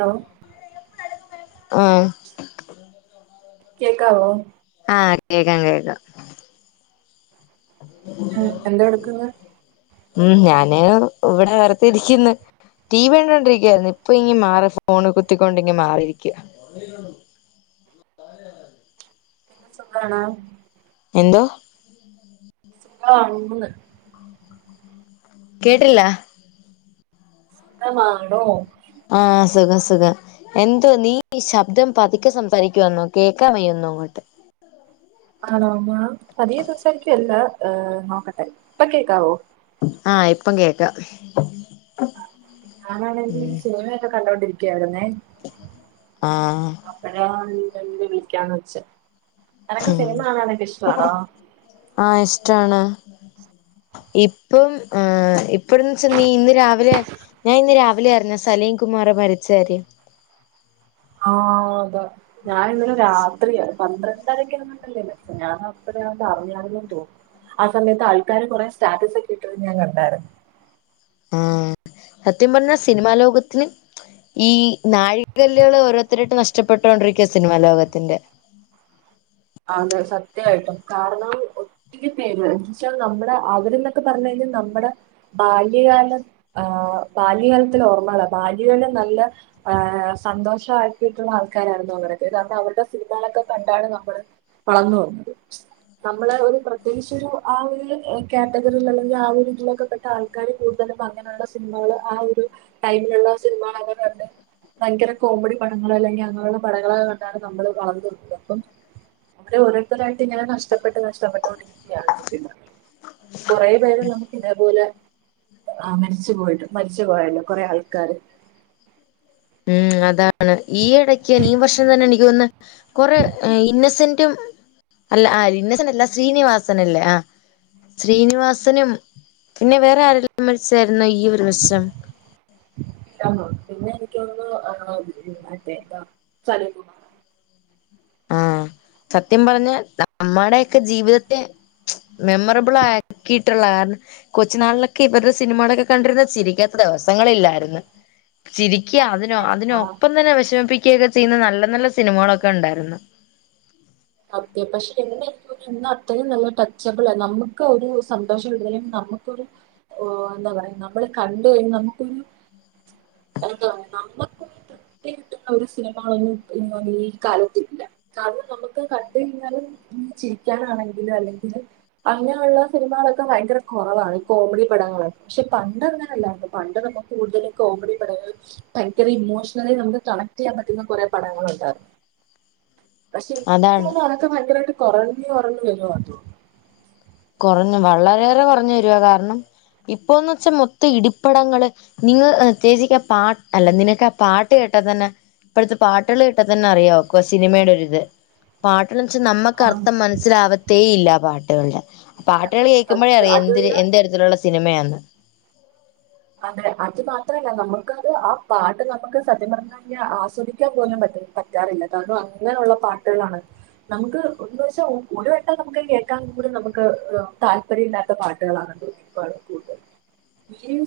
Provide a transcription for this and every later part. Law ആഹ് കേക്കാവോ ആഹ് കേക്കാം കേക്കാം ഉം എന്തോടുക്കുന്നു ഉം ഞാന് ഇവിടെ വേർതിരിക്കുന്ന് ടി വി കണ്ടോണ്ടിരിക്കായിരുന്നു ഇപ്പ ഇങ്ങ് മാറി ഫോണ് കുത്തിക്കൊണ്ടിങ്ങ് മാറിയിരിക്ക സുഖാണോ എന്തോ [unintelligible] ആണോന്ന് കേട്ടില്ല ഖമാണോ ആഹ് സുഖം സുഖം എന്തോ നീഈ ശബ്ദം പതുക്കെ സംസാരിക്കുവാന്നോ കേക്കാൻ വയ്യൊന്നും അങ്ങോട്ട് ആണോ മാ പതിയെ സംസാരിക്കുവല്ല നോക്കട്ടെ പ്പൊ കേക്കാവോ ആഹ് ഇപ്പം കേക്കാം ഞാനാണെങ്കി ഉം സിനിമയൊക്കെ കണ്ടോണ്ടിരിക്കായിരുന്നേ ആഹ് അപ്പഴാണ് നിന്നെ [unintelligible] വിളിക്കാന്ന് വെച്ചെ ഉം ആഹ് ഇഷ്ടാണ് ഇപ്പം ആഹ് ഇപ്പഴന്ന് വച്ച നീ ഇന്ന് രാവിലെ ഞാൻ ഇന്ന് രാവിലേ അർഞ്ഞെ സലീം കുമാറ് മരിച്ചാര്യം ആഹ് അതോ ഞാൻ ഇന്നലെ രാത്രിയാ പന്ത്രണ്ടരക്ക ല്ലെ മരിച്ചേ ഞാൻ അപ്പടെ അറിഞ്ഞാർന്നെന്ന് തോന്നു ആ സമയത്ത് ആൾക്കാര് കൊറെേ സ്റ്റാറ്റസ് ഒക്കെ ഇട്ടത് ഞാൻ കണ്ടാരുന്നു ആഹ് സത്യം പർഞ്ഞാ സിനിമാ ലോകത്തിന് ഈ നാഴികല്ലുകൾ ഓരോരുത്തരായിട്ട് നഷ്ടപ്പെട്ടുകൊണ്ടിരിക്ക സിനിമാ ലോകത്തിന്റെ അത് സത്യമായിട്ടും കാരണം പേച്ചാൽ നമ്മുടെ ആഗ്രഹം എന്നൊക്കെ പറഞ് കഴിഞ്ഞാൽ നമ്മുടെ ബാല്യകാലം ആഹ് ബാല്യകാലത്തി ഓർമ്മള ബാല്യകാലം നല്ല ആഹ് സന്തോഷമാക്കിയിട്ടുള്ള അവരക്ക കാരണം അവരുടെ സിനിമകളൊക്കെ കണ്ടാണ് നമ്മള് വളന്നു വന്നത് നമ്മള് ഒരു പ്രത്യേകിച്ച് ഒരു ആ ഒരു കാറ്റഗറിയിൽ അല്ലെങ്കിൽ ആ ഒരു രീതിയിൽലൊക്കെ പെട്ട ആൾക്ക കളി കൂടുതലും അങ്ങനെയുള്ള സിനിമകൾ ആ ഒരു ടൈമിലുള്ള സിനിമകൾ ആണ് ഭയങ്കര കോമഡി പടങ്ൾ അല്ലെങ്കിൽ അങ്ങനെയുള്ള പടങ്ങളൊക്കെ കണ്ടാണ് നമ്മള് വളർന്നത് അപ്പം അവരെ ഓരോരുത്തരായിട്ട്ങ്ങനെ നഷ്ടപ്പെട്ട് നഷ്ടപ്പെട്ടൊണ്ടരിക്ക കൊറെ പേര് നമുക്ക് ഇതേപോലെ ആഹ് മരിച്ചു പോയിട്ട് മരിച്ചു പോയാലോ കുറെ ആൾക്കാര് ഉം അതാണ് ഈ ഇടയ്ക് ഇനി വർഷം തന്നെ എനിക്ക് തേന്നുന്ന കുറെ ഇന്നസെന്റും അല്ല ആഹ് ഇന്നസെന്റ് അല്ല ശ്രീനിവാസന അല്ലേ ആഹ് ശ്രീനിവാസനും പിന്നെ വേറെ ആരെല്ലാം മരിച്ചായിുന്നോ ഈ ഒരു വർഷം ഇല്ലന്ന് തോന്നുന്നു പിന്നെ എനിക്കൊന്നുന്നു അതെ എന്താല [unintelligible] ആഹ് സത്യം പറഞ്ഞ നമ്മടെൊക്കെ ജീവിതത്തെ മെമോറബിൾ ആ കിട്ടലാൻ കൊച്ചു നാളിലൊക്കെ ഇവരുടെ സിനിമകളൊക്കെ കണ്ടിരുന്നത് ചിരിക്കാത്ത ദിവസങ്ങളില്ലായിരുന്നു ചിരിക്കുക അതിനോ അതിനോ ആ, ഒപ്പം തന്നെ വിഷമിപ്പിക്കുകയ ഒക്കെ ചെയ്യുന്ന നല്ല നല്ല സിനിമകളൊക്കെ ഉണ്ടായിരുന്നു സത്യ പക്ഷെ എായിരിക്കും എന്ന അത്രയും നല്ല ടച്ചബിൾ അല നമുക്ക് ഒരു സന്തോഷം വിലയും ന നമുക്കൊരു എന്താ പറയാ നമ്മൾ കണ്ട കഴിഞ്ഞ നമുക്കൊരു എന്ത നമ്മക്കും കിട്ടുന്ന ഒരു സിനിമകളൊന്നും ഈ കാലുട്ടില കാരണം നമുക്ക് ക്കെ കണ്ട് കഴിഞ്ഞാലും ചിരിക്കാനാണെങ്കിൽ അല്ലെങ്കിലും അങ്ങനെയുള്ള സിനിമകളൊക്കെ ഭയങ്കര കുറവാണ് ഈ കോമഡി പടങ്ങള് പക്ഷെ പണ്ട് അങ്ങനെല്ലായിരുന്നു പണ്ട് നമ്മുക്ക് കൂടുതലും കോമഡി പടങ്ങൾ് ഭയങ്കര ഇമോഷണലി നമുക്ക് കണക്ട് ചെയ്യാൻ പറ്റുന്ന കുറെ പടങ്ങളൂണ്ടായിരുന്നു പക്ഷെ അതാണ് ഭയങ്കരയട്ട കുറഞ്ഞു കുറഞ്ഞു വരുവയിരുന്നു എന്തു കുറഞ്ഞു വളരെയേറെ കുറഞ്ഞു വരുവാ കാരണം ഇപ്പൊന്ന് വെച്ചാ മൊത്തം ഇടിപ്പടങ്ങള് നിങ്ങ തേച്ചിക്ക് പാട്ട് അല്ല നിനക്ക് ആ പാട്ട് കേട്ടാ തന്നെ ഇപ്പോഴത്തെ പാട്ടുകൾ കേട്ട തന്നെ അറിയാക്കോ സിനിമയുടെ ഒരിത് പാട്ടൾ വെച്ചാൽ ആ നമ്മുക്ക് അർത്ഥം മനസ്സിലാകത്തേ ഇല്ല പാട്ടുകളുടെ പാട്ടുകൾ കേൾക്കുമ്പോഴേ സത്യം അറിയാം എന്തി അതുമല്ല എന്ത് തരത്തിലുള്ള സിനിമയാാണ് അതെ അത് മാത്രല്ല നമുക്കത് ആ പാട്ട് നമുക്ക് സത്യം പറഞ്ഞ ആസ്വദിക്കാൻ പോലും പറ്റ പറ്റാറില്ല കാരണം അങ്ങനെയുള്ള പാട്ടുകളാണ് നമുക്ക് ഒന്നു വെച്ചാ ഒരു വട്ടം നമുക്ക് കേൾക്കാൻ കൂടിം നമുക്ക് താല്പര്യ ഇല്ലാത്ത പാട്ടുകളാണത് പണി കൂടുതൽ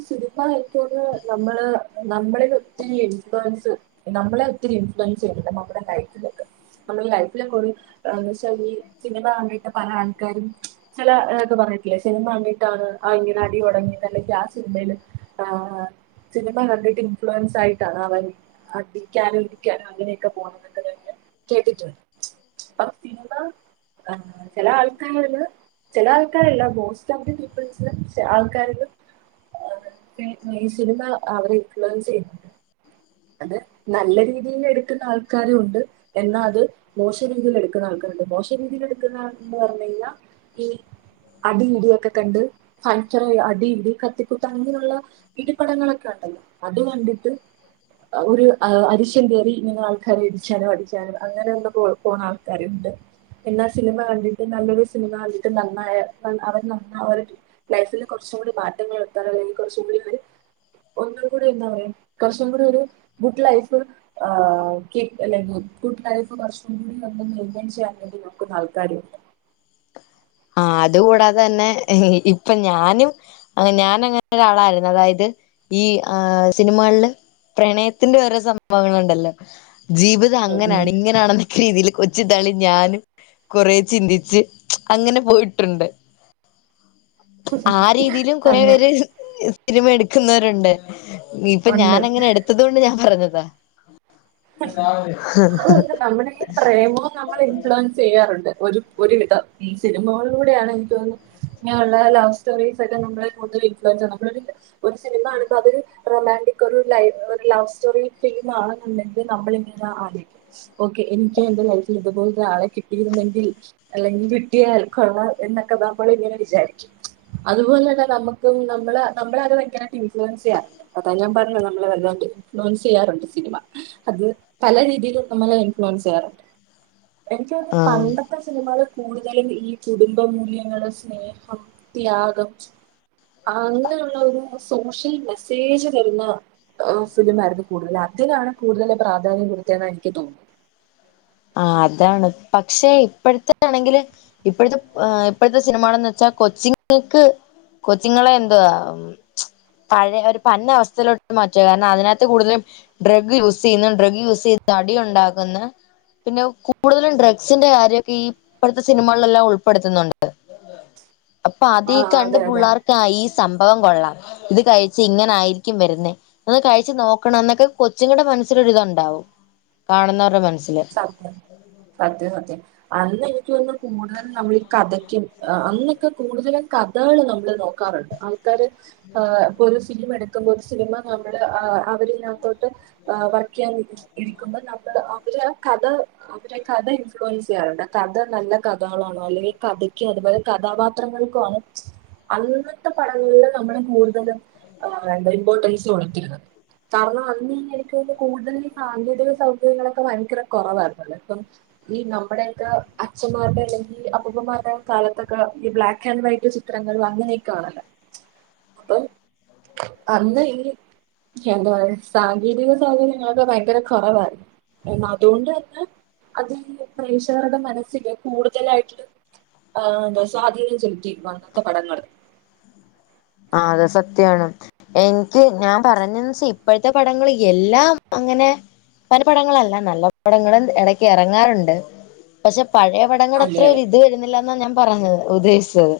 സിനിമ ആയിട്ടോന്ന് നമ്മള് നമ്മളൽ ഒത്തിരി ഇൻഫ്ലുവൻസ് നമ്മളെ ഒത്തിരി ഇൻഫ്ലുവൻസ് ചെയ്യണ്ട് നമ്മ ലൈഫിലൊക്കെ നമ്മുടെ ലൈഫിലൊക്കെ തെളിഞ്ഞി സിനിമ കാണിട്ട് പല ആൾക്കാരും ചിലത പറഞ്ഞിട്ടില്ലേ സിനിമ ക ണ്ടിട്ടാണ് അ ഇങ്ങനെ അടി തുടങ്ങിയത് അലകിൽ ആ സിനിമ യിൽ ആഹ് സിനിമ കണ്ടിട്ട് ഇൻഫ്ലുവൻസ് ആയിട്ടാണ് അവർ അടിക്കാനും അങ്ങനെയൊക്കെ പോണത് എന്നൊക്കെ കേട്ടിട്ടുണ്ട് അപ്പ സിനിമ ചില ആൾക്കാരിൽ ചില ആൾക്കാരെല്ലാം ബോസ് ചബ്ബി പീപ്പിൾസിനെ ചേ ആൾക്കാരും പി മെയിൻ സിനിമ അവര് ഇഫ്ലുവൻസ് ചെയ്യുന്നുണ്ട് അത് നല്ല രീതിൽ എടുക്കുന്ന ആൾക്കാര് ഇണ്ട് എന്നാൽ അത് മോശ രീതിയിൽ എടുക്കുന്ന ആൾക്കാരുണ്ട് മോശ രീതിയിൽ എടുക്കുന്ന ആഹ് എന്ന് പറഞ്ഞു കഴിഞ്ഞാൽ ഈ അടിയിടിയൊക്കെ കണ്ട് പഞ്ചറ അടിയിടി കത്തിക്കുട്ടണെങ്കിൽ. ഇടിപടങ്ങളൊക്കെ ഇണ്ടല്ലോ അത് കണ്ടിട്ട്. ഒരു അരിശ്യം കയറി ഇങ്ങനെ ആൾക്കാരെ ഇടിച്ചാലും അടിച്ചാനും അങ്ങനെ ഒന്ന് പോഴ പോണ ആൾക്കാര ഇണ്ട്. എന്നാ സിനിമ കണ്ടിട്ട് നല്ലൊരു സിനിമ കണ്ടിട്ട് നന്നായ അവർ നന്ന അവർ. ലൈഫില് കുറച്ചും കൂടി മാറ്റങ്ങൾ വരുത്താൻ അല്ലെങ്കിൽ കുറച്ചും കൂടി ഒരു. ഒന്ന്. കൂടി എന്താ പറയാ കുറച്ചും കൂടി ഒരു ഗുഡ് ലൈഫ്. അല്ലെട്ട ലൈഫ് കുറച്ചും കൂടി ഒൻ ചെയ്യാൻ വേണ്ടി നമുക്ക് താൽപര്യമുണ്ട്. ആഹ് അതുകൂടാതെ തന്നെ ഇപ്പൊ ഞാനും. അഹ് ഞാൻ അങ്ങനെ ഒരാളായിരുന്നു അതായത് ഈ ആഹ് സിനിമകളില്. പ്രണയത്തിന്റെ ഓരോ സംഭവങ്ങളുണ്ടല്ലോ ജീവിത അത് ഉം അങ്ങനെയാണ് ഇങ്ങനെയണെന്നൊക്കെ രീതിയിൽ കൊച്ചു താളി ഞാനും കൊറച്ച് ചിന്തിച്ച്. അങ്ങനെ പോയിട്ടുണ്ട് ഉം ആഹ് രീതിയിലും കൊറെ തന്നെ പേര്. സിനിമ എടുക്കുന്നവരുണ്ട് ഇപ്പൊ ഞാൻ ഉണ്ട് അങ്ങനെ എടുത്തത് കൊണ്ട് ഞാൻ പറഞ്ഞതാ. അതുകൊണ്ട് നമ്മുടെ പ്രേമവും നമ്മൾ ഇൻഫ്ലുവൻസ്. ചെയ്യാറുണ്ട് ഒരു ഒരുവിധം സിനിമകളിലൂടെയാണ് എനിക്ക് തോന്നുന്നത്. ഇങ്ങനെയുള്ള ലവ് സ്റ്റോറീസ് ഒക്കെ നമ്മളെ കട്ട് വക്കറ്റോ നമ്മളെ ഒരു സിനിമ ആണപ്പോ അതൊരു റൊമാന്റിക് ഒരു ലൈ ഒരു ലവ് സ്റ്റോറി ഫിലിം ആണെന്നുണ്ടെ നമ്മളിങ്ങനെ ആരും ഓ എനിക്കും എന്റെ ലൈഫിൽ ഇതുപോലെ ആളെ കിട്ടിയിരുന്നെങ്കിൽ. അല്ലെങ്കിൽ കിട്ടിയ ആൽക്കാരെ എന്നൊക്കെ തോന്നുമ്പോൾ ഇങ്ങനെ വിചാരിക്കും. അതുപോലെ തന്നെ നമ്മുക്കും നമ്മളെ നമ്മളെ അതെക്കായിട്ട് ഇൻഫ്ലുവൻസ് ചെയ്യാം. അതാ ഞാൻ പറഞ്ഞത് നമ്മളെ വല്ലാണ്ട് ഇൻഫ്ലുവൻസ് ചെയ്യാറുണ്ട് സിനിമ. അത് പല രീതിയിലും നമ്മൾ ഇൻഫ്ലുവൻസ് ചെയ്യാറുണ്ട് എനിക്ക് ആഹ് പണ്ടെ ൻത്ത സിനിമകള് കൂടുതലും ഈ കുടുംബ മൂല്യങ്ങളുടെ സ്നേഹം ത്യാഗം. അങ്ങനെയുള്ള ഒരു സോഷ്യൽ മെസ്സേജ് തരുന്ന. ഫിലിമായിരുന്നു കൂടുതൽ അതിനാണ് കൂടുതൽ പ്രാധാന്യം കൊടുത്തതെന്ന് എനിക്ക് തോന്നുന്നു. ആഹ് അതാണ് പക്ഷെ ഇപ്പോഴത്താണെങ്കില്. ഇപ്പോഴത്തെ ഇപ്പോഴത്തെ സിനിമായാണെന്ന് വെച്ചാൽ കൊച്ചിങ്ങക്ക് കൊച്ചിങ്ങളെ എന്തവാ. പഴയ ഒരു വന്ന അവസ്ഥയിലോട്ട് മാറ്റുവ കാരണം അതിനകത്ത് കൂടുതലും. ഡ്രഗ് യൂസ് ചെയ്യുന്നു ഡ്രഗ് യൂസ് ചെയ്യുന്ന അടി ഇണ്ടാകുന്ന. പിന്നെ കൂടുതലും ഡ്രഗ്സിന്റെ കാര്യമൊക്കെ ഈ ഇപ്പോഴത്തെ സിനിമകളിലെല്ലാം ഉൾപ്പെടുത്തുന്നുണ്ട്. [inaudible] അപ്പൊ അത് ആ കണ്ട് അതെ അതെ പിള്ളേർക്ക് ഈ സംഭവം കൊള്ളാം. ഇത് കഴിച്ചാൽ ഇങ്ങനെ ആയിരിക്കും വരുന്നേ. അന്ന് കഴിച്ചു നോക്കണം എന്നൊക്കെ കൊച്ചുങ്ങളുടെ മനസ്സലൊരിത്ണ്ടാവും കാണുന്നവരുടെ മനസ്സിൽ. സത് സത് സത്യം അന്നെനിക്ക് വന്ന് കൂടുതലും നമ്മൾ ഈ കഥയ്ക്കും അന്നൊക്കെ കൂടുതലും ക ഇതാണ് നമ്മള് നോക്കാറ്ണ്ട് ആൾക്കാര് ങ് ഇപ്പ ഒരു സിനി എടു ക്കുമ്പോ ഒരു സിനിമ നമ്മള് അവരിതിനകത്തോട്ട് ആഹ് വർക്ക് ചെയ്യാൻ ഇരി ഇരിക്കുമ്പോ നമ്മള് അവര് കഥ അവരെ കഥ ഇൻഫ്ലുവൻസ് ചെയ്യാറുണ്ട് ആ കഥ നല്ല കഥകളാണോ അല്ലെങ്കിൽ കഥയ്ക്ക് അതുപോലെ കഥാപാത്രങ്ങൾക്കുവാണ് അന്നത്തെ പടങ്ങളില് നമ്മള് കൂടുതലും എന്താ ഇമ്പോർട്ടൻസ് കൊടുത്തിരുന്നത്. കാരണം അന്ന് [unintelligible] കൂടുതല് ഈ സാങ്കേതിക സൗകര്യങ്ങളൊക്കെ ഭയങ്കര കൊറവായിരുന്നല്ലേ ഇപ്പം ഈ നമ്മടെയൊക്കെ അച്ഛമ്മാരുടെ അല്ലെങ്കിൽ അപ്പൂപ്പമ്മമാരുടെ കാലത്തൊക്കെ ഈ ബ്ലാക്ക് ആൻഡ് വൈറ്റ് ചി ചിത്രങ്ങൾ വന്ന് നിക്കുവാണല്ലോ അപ്പം അന്ന് ഈ എന്താ പറയാ സാങ്കേതിക സൗകര്യങ്ങളൊക്കെ ഭയങ്കര കൊറവായിരുന്നു എന്നാ അതുകൊണ്ട് തന്നെ അത് ഈ പ്രേക്ഷകരുടെ മനസ്സില് കൂടുതലായിട്ട്ള്ള ആഹ് സ്വാധീനം ചെലുത്തി അന്നത്തെ പടങ്ങള് ആഹ് അതെ സത്യാണ്. എനിക്ക് ഞാൻ പറഞ്ഞേന്ന് വെച്ചാ ഇപ്പഴ്ത്തെ പടങ്ങള് എല്ലാം അങ്ങനെ [unintelligible] പടങ്ങളല്ല നല്ല പടങ്ങളും എടക്ക് എറങ്ങാറുണ്ട് പക്ഷെ പഴയ പടങ്ങടെ അത്ര അതെ അതെ ഒര് ഇത് വെരുന്നില്ല എന്നാ ഞാൻ പറഞ്ഞത് ഉദ്ദേശിച്ചത്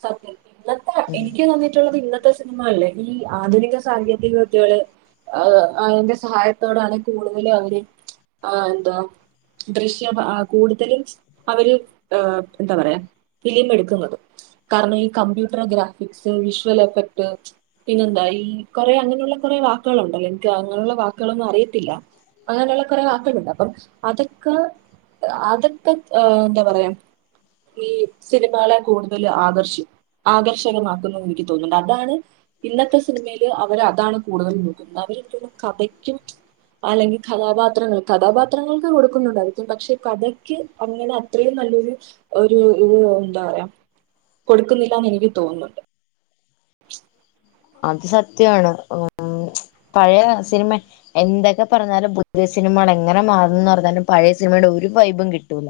സത്യം ഇന്നത്തെ ഉം എനിക്ക് തോന്നിയിട്ടുള്ളത് ഇന്നത് ഇന്നത്തെ സിനിമകളിലെ ഈ ആധുനിക സാങ്കേതിക വിദ്യകള് ആഹ് അതിന്റെ സഹായത്തോടാണ് കൂടുതലും അവര് ആഹ് എന്താ ദൃശ്യം കൂടുതലും അവര് എന്താ പറയാ ഫിലിം എടുക്കുന്നതും കാരണം ഈ കംമ്പ്യൂട്ടർ ഗ്രാഫിക്സ് വിഷ്വൽ എഫക്ട് പിന്നെന്താ ഈ കൊറെ അങ്ങനെയുള്ള കൊറെ വാക്കുകളുണ്ടല്ലോ എനിക്ക് അങ്ങനെയുള്ള വാക്കുകളൊന്നും അറിയത്തില്ലാ അങ്ങനെയ്ള്ള കൊറെ വാക്കുകളുണ്ട് അപ്പം അതൊക്കെ അതെക്കെ ഏഹ് എന്താ പറയാ ഈ സിനിമകളെ കൂടുതല് ആകർ ഷ് ആകർഷകമാക്കുന്നു എന്ന് എനിക്ക് തോന്നുന്നുണ്ട് അതാണ് ഇന്നത്തെ സിനിമയില് അവര് അതാണ് കൂടുതലും നോക്കുന്നത് അവരെപ്പഴും കഥയ്ക്കും അല്ലെങ്കിൽ കഥാപാത്രങ്ങൾ കഥാപാത്രങ്ങൾക്ക് കൊടുക്കുന്നുണ്ടായിരിക്കും പക്ഷെ കഥയ്ക്ക് അങ്ങനെ അത്രയും നല്ലൊരു ഒരു ഇത് എന്താ പറയാ കൊടുക്കുന്നില്ലാന്ന് എനിക്ക് തോന്നുന്നുണ്ട് അത് സത്യവാണ് ഉം പഴയ സിനിമ എന്തൊക്കെ പറഞ്ഞാലും പുതിയ സിനിമകള് എങ്ങനെ മാറൂന്ന് പറഞ്ഞാലും പഴയ സിനിമയുടെ ഒരു വൈബും കിട്ടൂല്ലാ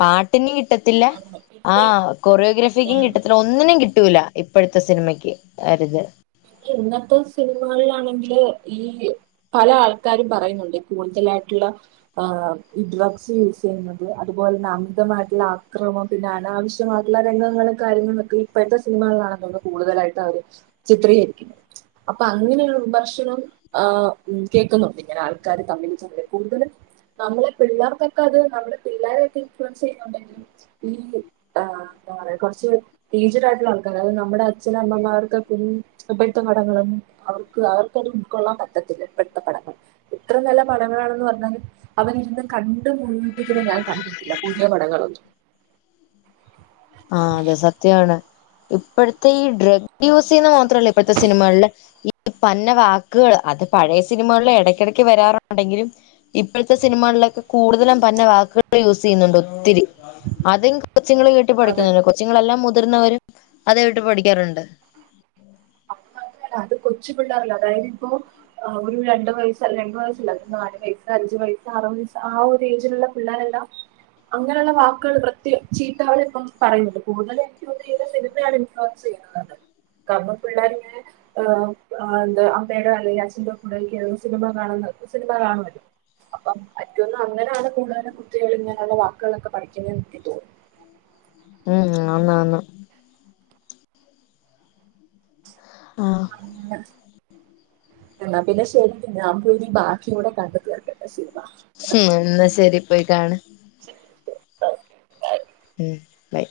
പാട്ടിന് കിട്ടത്തില്ലാ പിന്നെ ആഹ് കൊറിയോഗ്രാഫിക്കും കിട്ടത്തില്ല ഒന്നിനും കിട്ടൂലാ ഇപ്പഴ്ത്തെ സിനിമക്ക് ആ ഒരിത് ഇന്നത്തെ സിനിമകളിലാണെങ്കില് ഈ പല ആൾക്കാരും പറയുന്നുണ്ട് കൂടുതലായിട്ടുള്ള ആഹ് ഈ ഡ്രഗ്സ് യൂസ് ചെയ്യുന്നത് അതുപോലെ തന്നെ അമിതമായിട്ടുള്ള അക്രമം പിന്നെ അനാവശ്യമായിട്ടുള്ള രംഗങ്ങളും കാര്യങ്ങളൊക്കെ ഇപ്പഴ്ത്തെ സിനിമകളാണെന്ന് തോനുന്നു കൂടുതലായിട്ട് അവര് ചിത്രീകരിക്കുന്നത് അപ്പൊ അങ്ങനെയുള്ള വിമർശനം ആഹ് ഉം കേൾക്കുന്നുണ്ട് ഇങ്ങനെ ആൾക്കാര് തമ്മിൽ തമ്മില് കൂടുതലും നമ്മളെ പിള്ളേർക്കൊക്കെ അത് നമ്മടെ പിള്ളോരെയൊക്കെ ഇൻഫ്ലുവൻസ് ചെയ്യുന്നുണ്ടെങ്കിൽ ഈ ആഹ് എന്താ പറയാ കൊറച്ച് എയിജ്ഡ് ആയിട്ടുള്ള ആൾക്കാര് അതായത് നമ്മടെ അച്ഛനും അമ്മമാർക്ക് പിൻ ഇപ്പഴ്ത്തെ പടങ്ങളും അവർക്ക് അവർക്കത് ഉൾക്കൊള്ളാൻ പറ്റത്തില്ല ഇപ്പഴ്ത്തെ പടങ്ങള് എത്ര നല്ല പടങ്ങളാണെന്ന് പറഞ്ഞാലും അവൻ ഇരുന്ന് കണ്ട് മുഴുമിപ്പിക്കുന്ന ഞാൻ കണ്ടിട്ടില്ലാ പുതിയ പടങ്ങളൊന്നും ആ അതെ സത്യമാണ് ഇപ്പോഴത്തെ ഈ ഡ്രഗ് യൂസ് ചെയ്യുന്ന ളിലപ്പെടുത്ത സിനിമകില് ഈ പ്പന്ന വാക്കുകൾ അത് പഴയ സിനിമകളിൽ ഇടയ്ക്കിടയ്ക്ക് വരാറുണ്ടെങ്കിലും ഇപ്പോഴത്തെ സിനിമകളിലൊക്കെ കൂടുതലും പന്ന വാക്കുകൾ യൂസ് ചെയ്യുന്നുണ്ട് ഒത്തിരി അതും കൊച്ചുങ്ങൾ കേട്ട് അതെ പഠിക്കുന്നുണ്ട് കൊച്ചുങ്ങളെല്ലാം മുതിർന്നവരും അത് കേട്ട് പഠിക്കാറുണ്ട് അത് മാത്രല്ല അത് കൊച്ചു പിള്ളേർല്ല അതായത് ഇപ്പൊ അഹ്‌ ഒരു രണ്ടു വയസ് രണ്ട വയസല്ല നാല് വയസ്സ് അഞ്ചു വയസ്സ് അറു വയസ് ആ ഒരു ഏജിലുള്ള പിള്ളേരുണ്ടോ അങ്ങനെയുള്ള വാക്കുകൾ വൃത്തിയ ചീത്തകള ഇപ്പം പറയുന്നുണ്ട് കൂടുതലും എനിക്ക് തോന്ന സിനിമയാണ് [unintelligible] കമ്മ പിള്ളേരിങ്ങനെ എാ എന്താ അമ്മയുടെ അല്ലെങ്കിൽ അച്ഛന്റെ കൂടെ ഒക്ക സിനിമ കാണുന്നത് സിനിമ കാണുവും അപ്പം പറ്റോന്നും അങ്ങനെയാണ് കൂടുതലെ കുട്ടകൾ ഇങ്ങനെയുള്ള വാക്കുകളൊക്കെ പഠിക്കുന്ന എറ്റി തോന്നുന്നു ഉംഹ് ആന്ന് ആന്ന് ആഹ് പി എന്ന പിന്നെ ശെരി ന്നാ പോയി ബാക്കിയ കൂടെ കണ്ട് തീർക്കട്ടെ ശിവാ ശേ എന്നാ ശരി പോയി കാണ് ശരി ആ മ്മ് ബൈ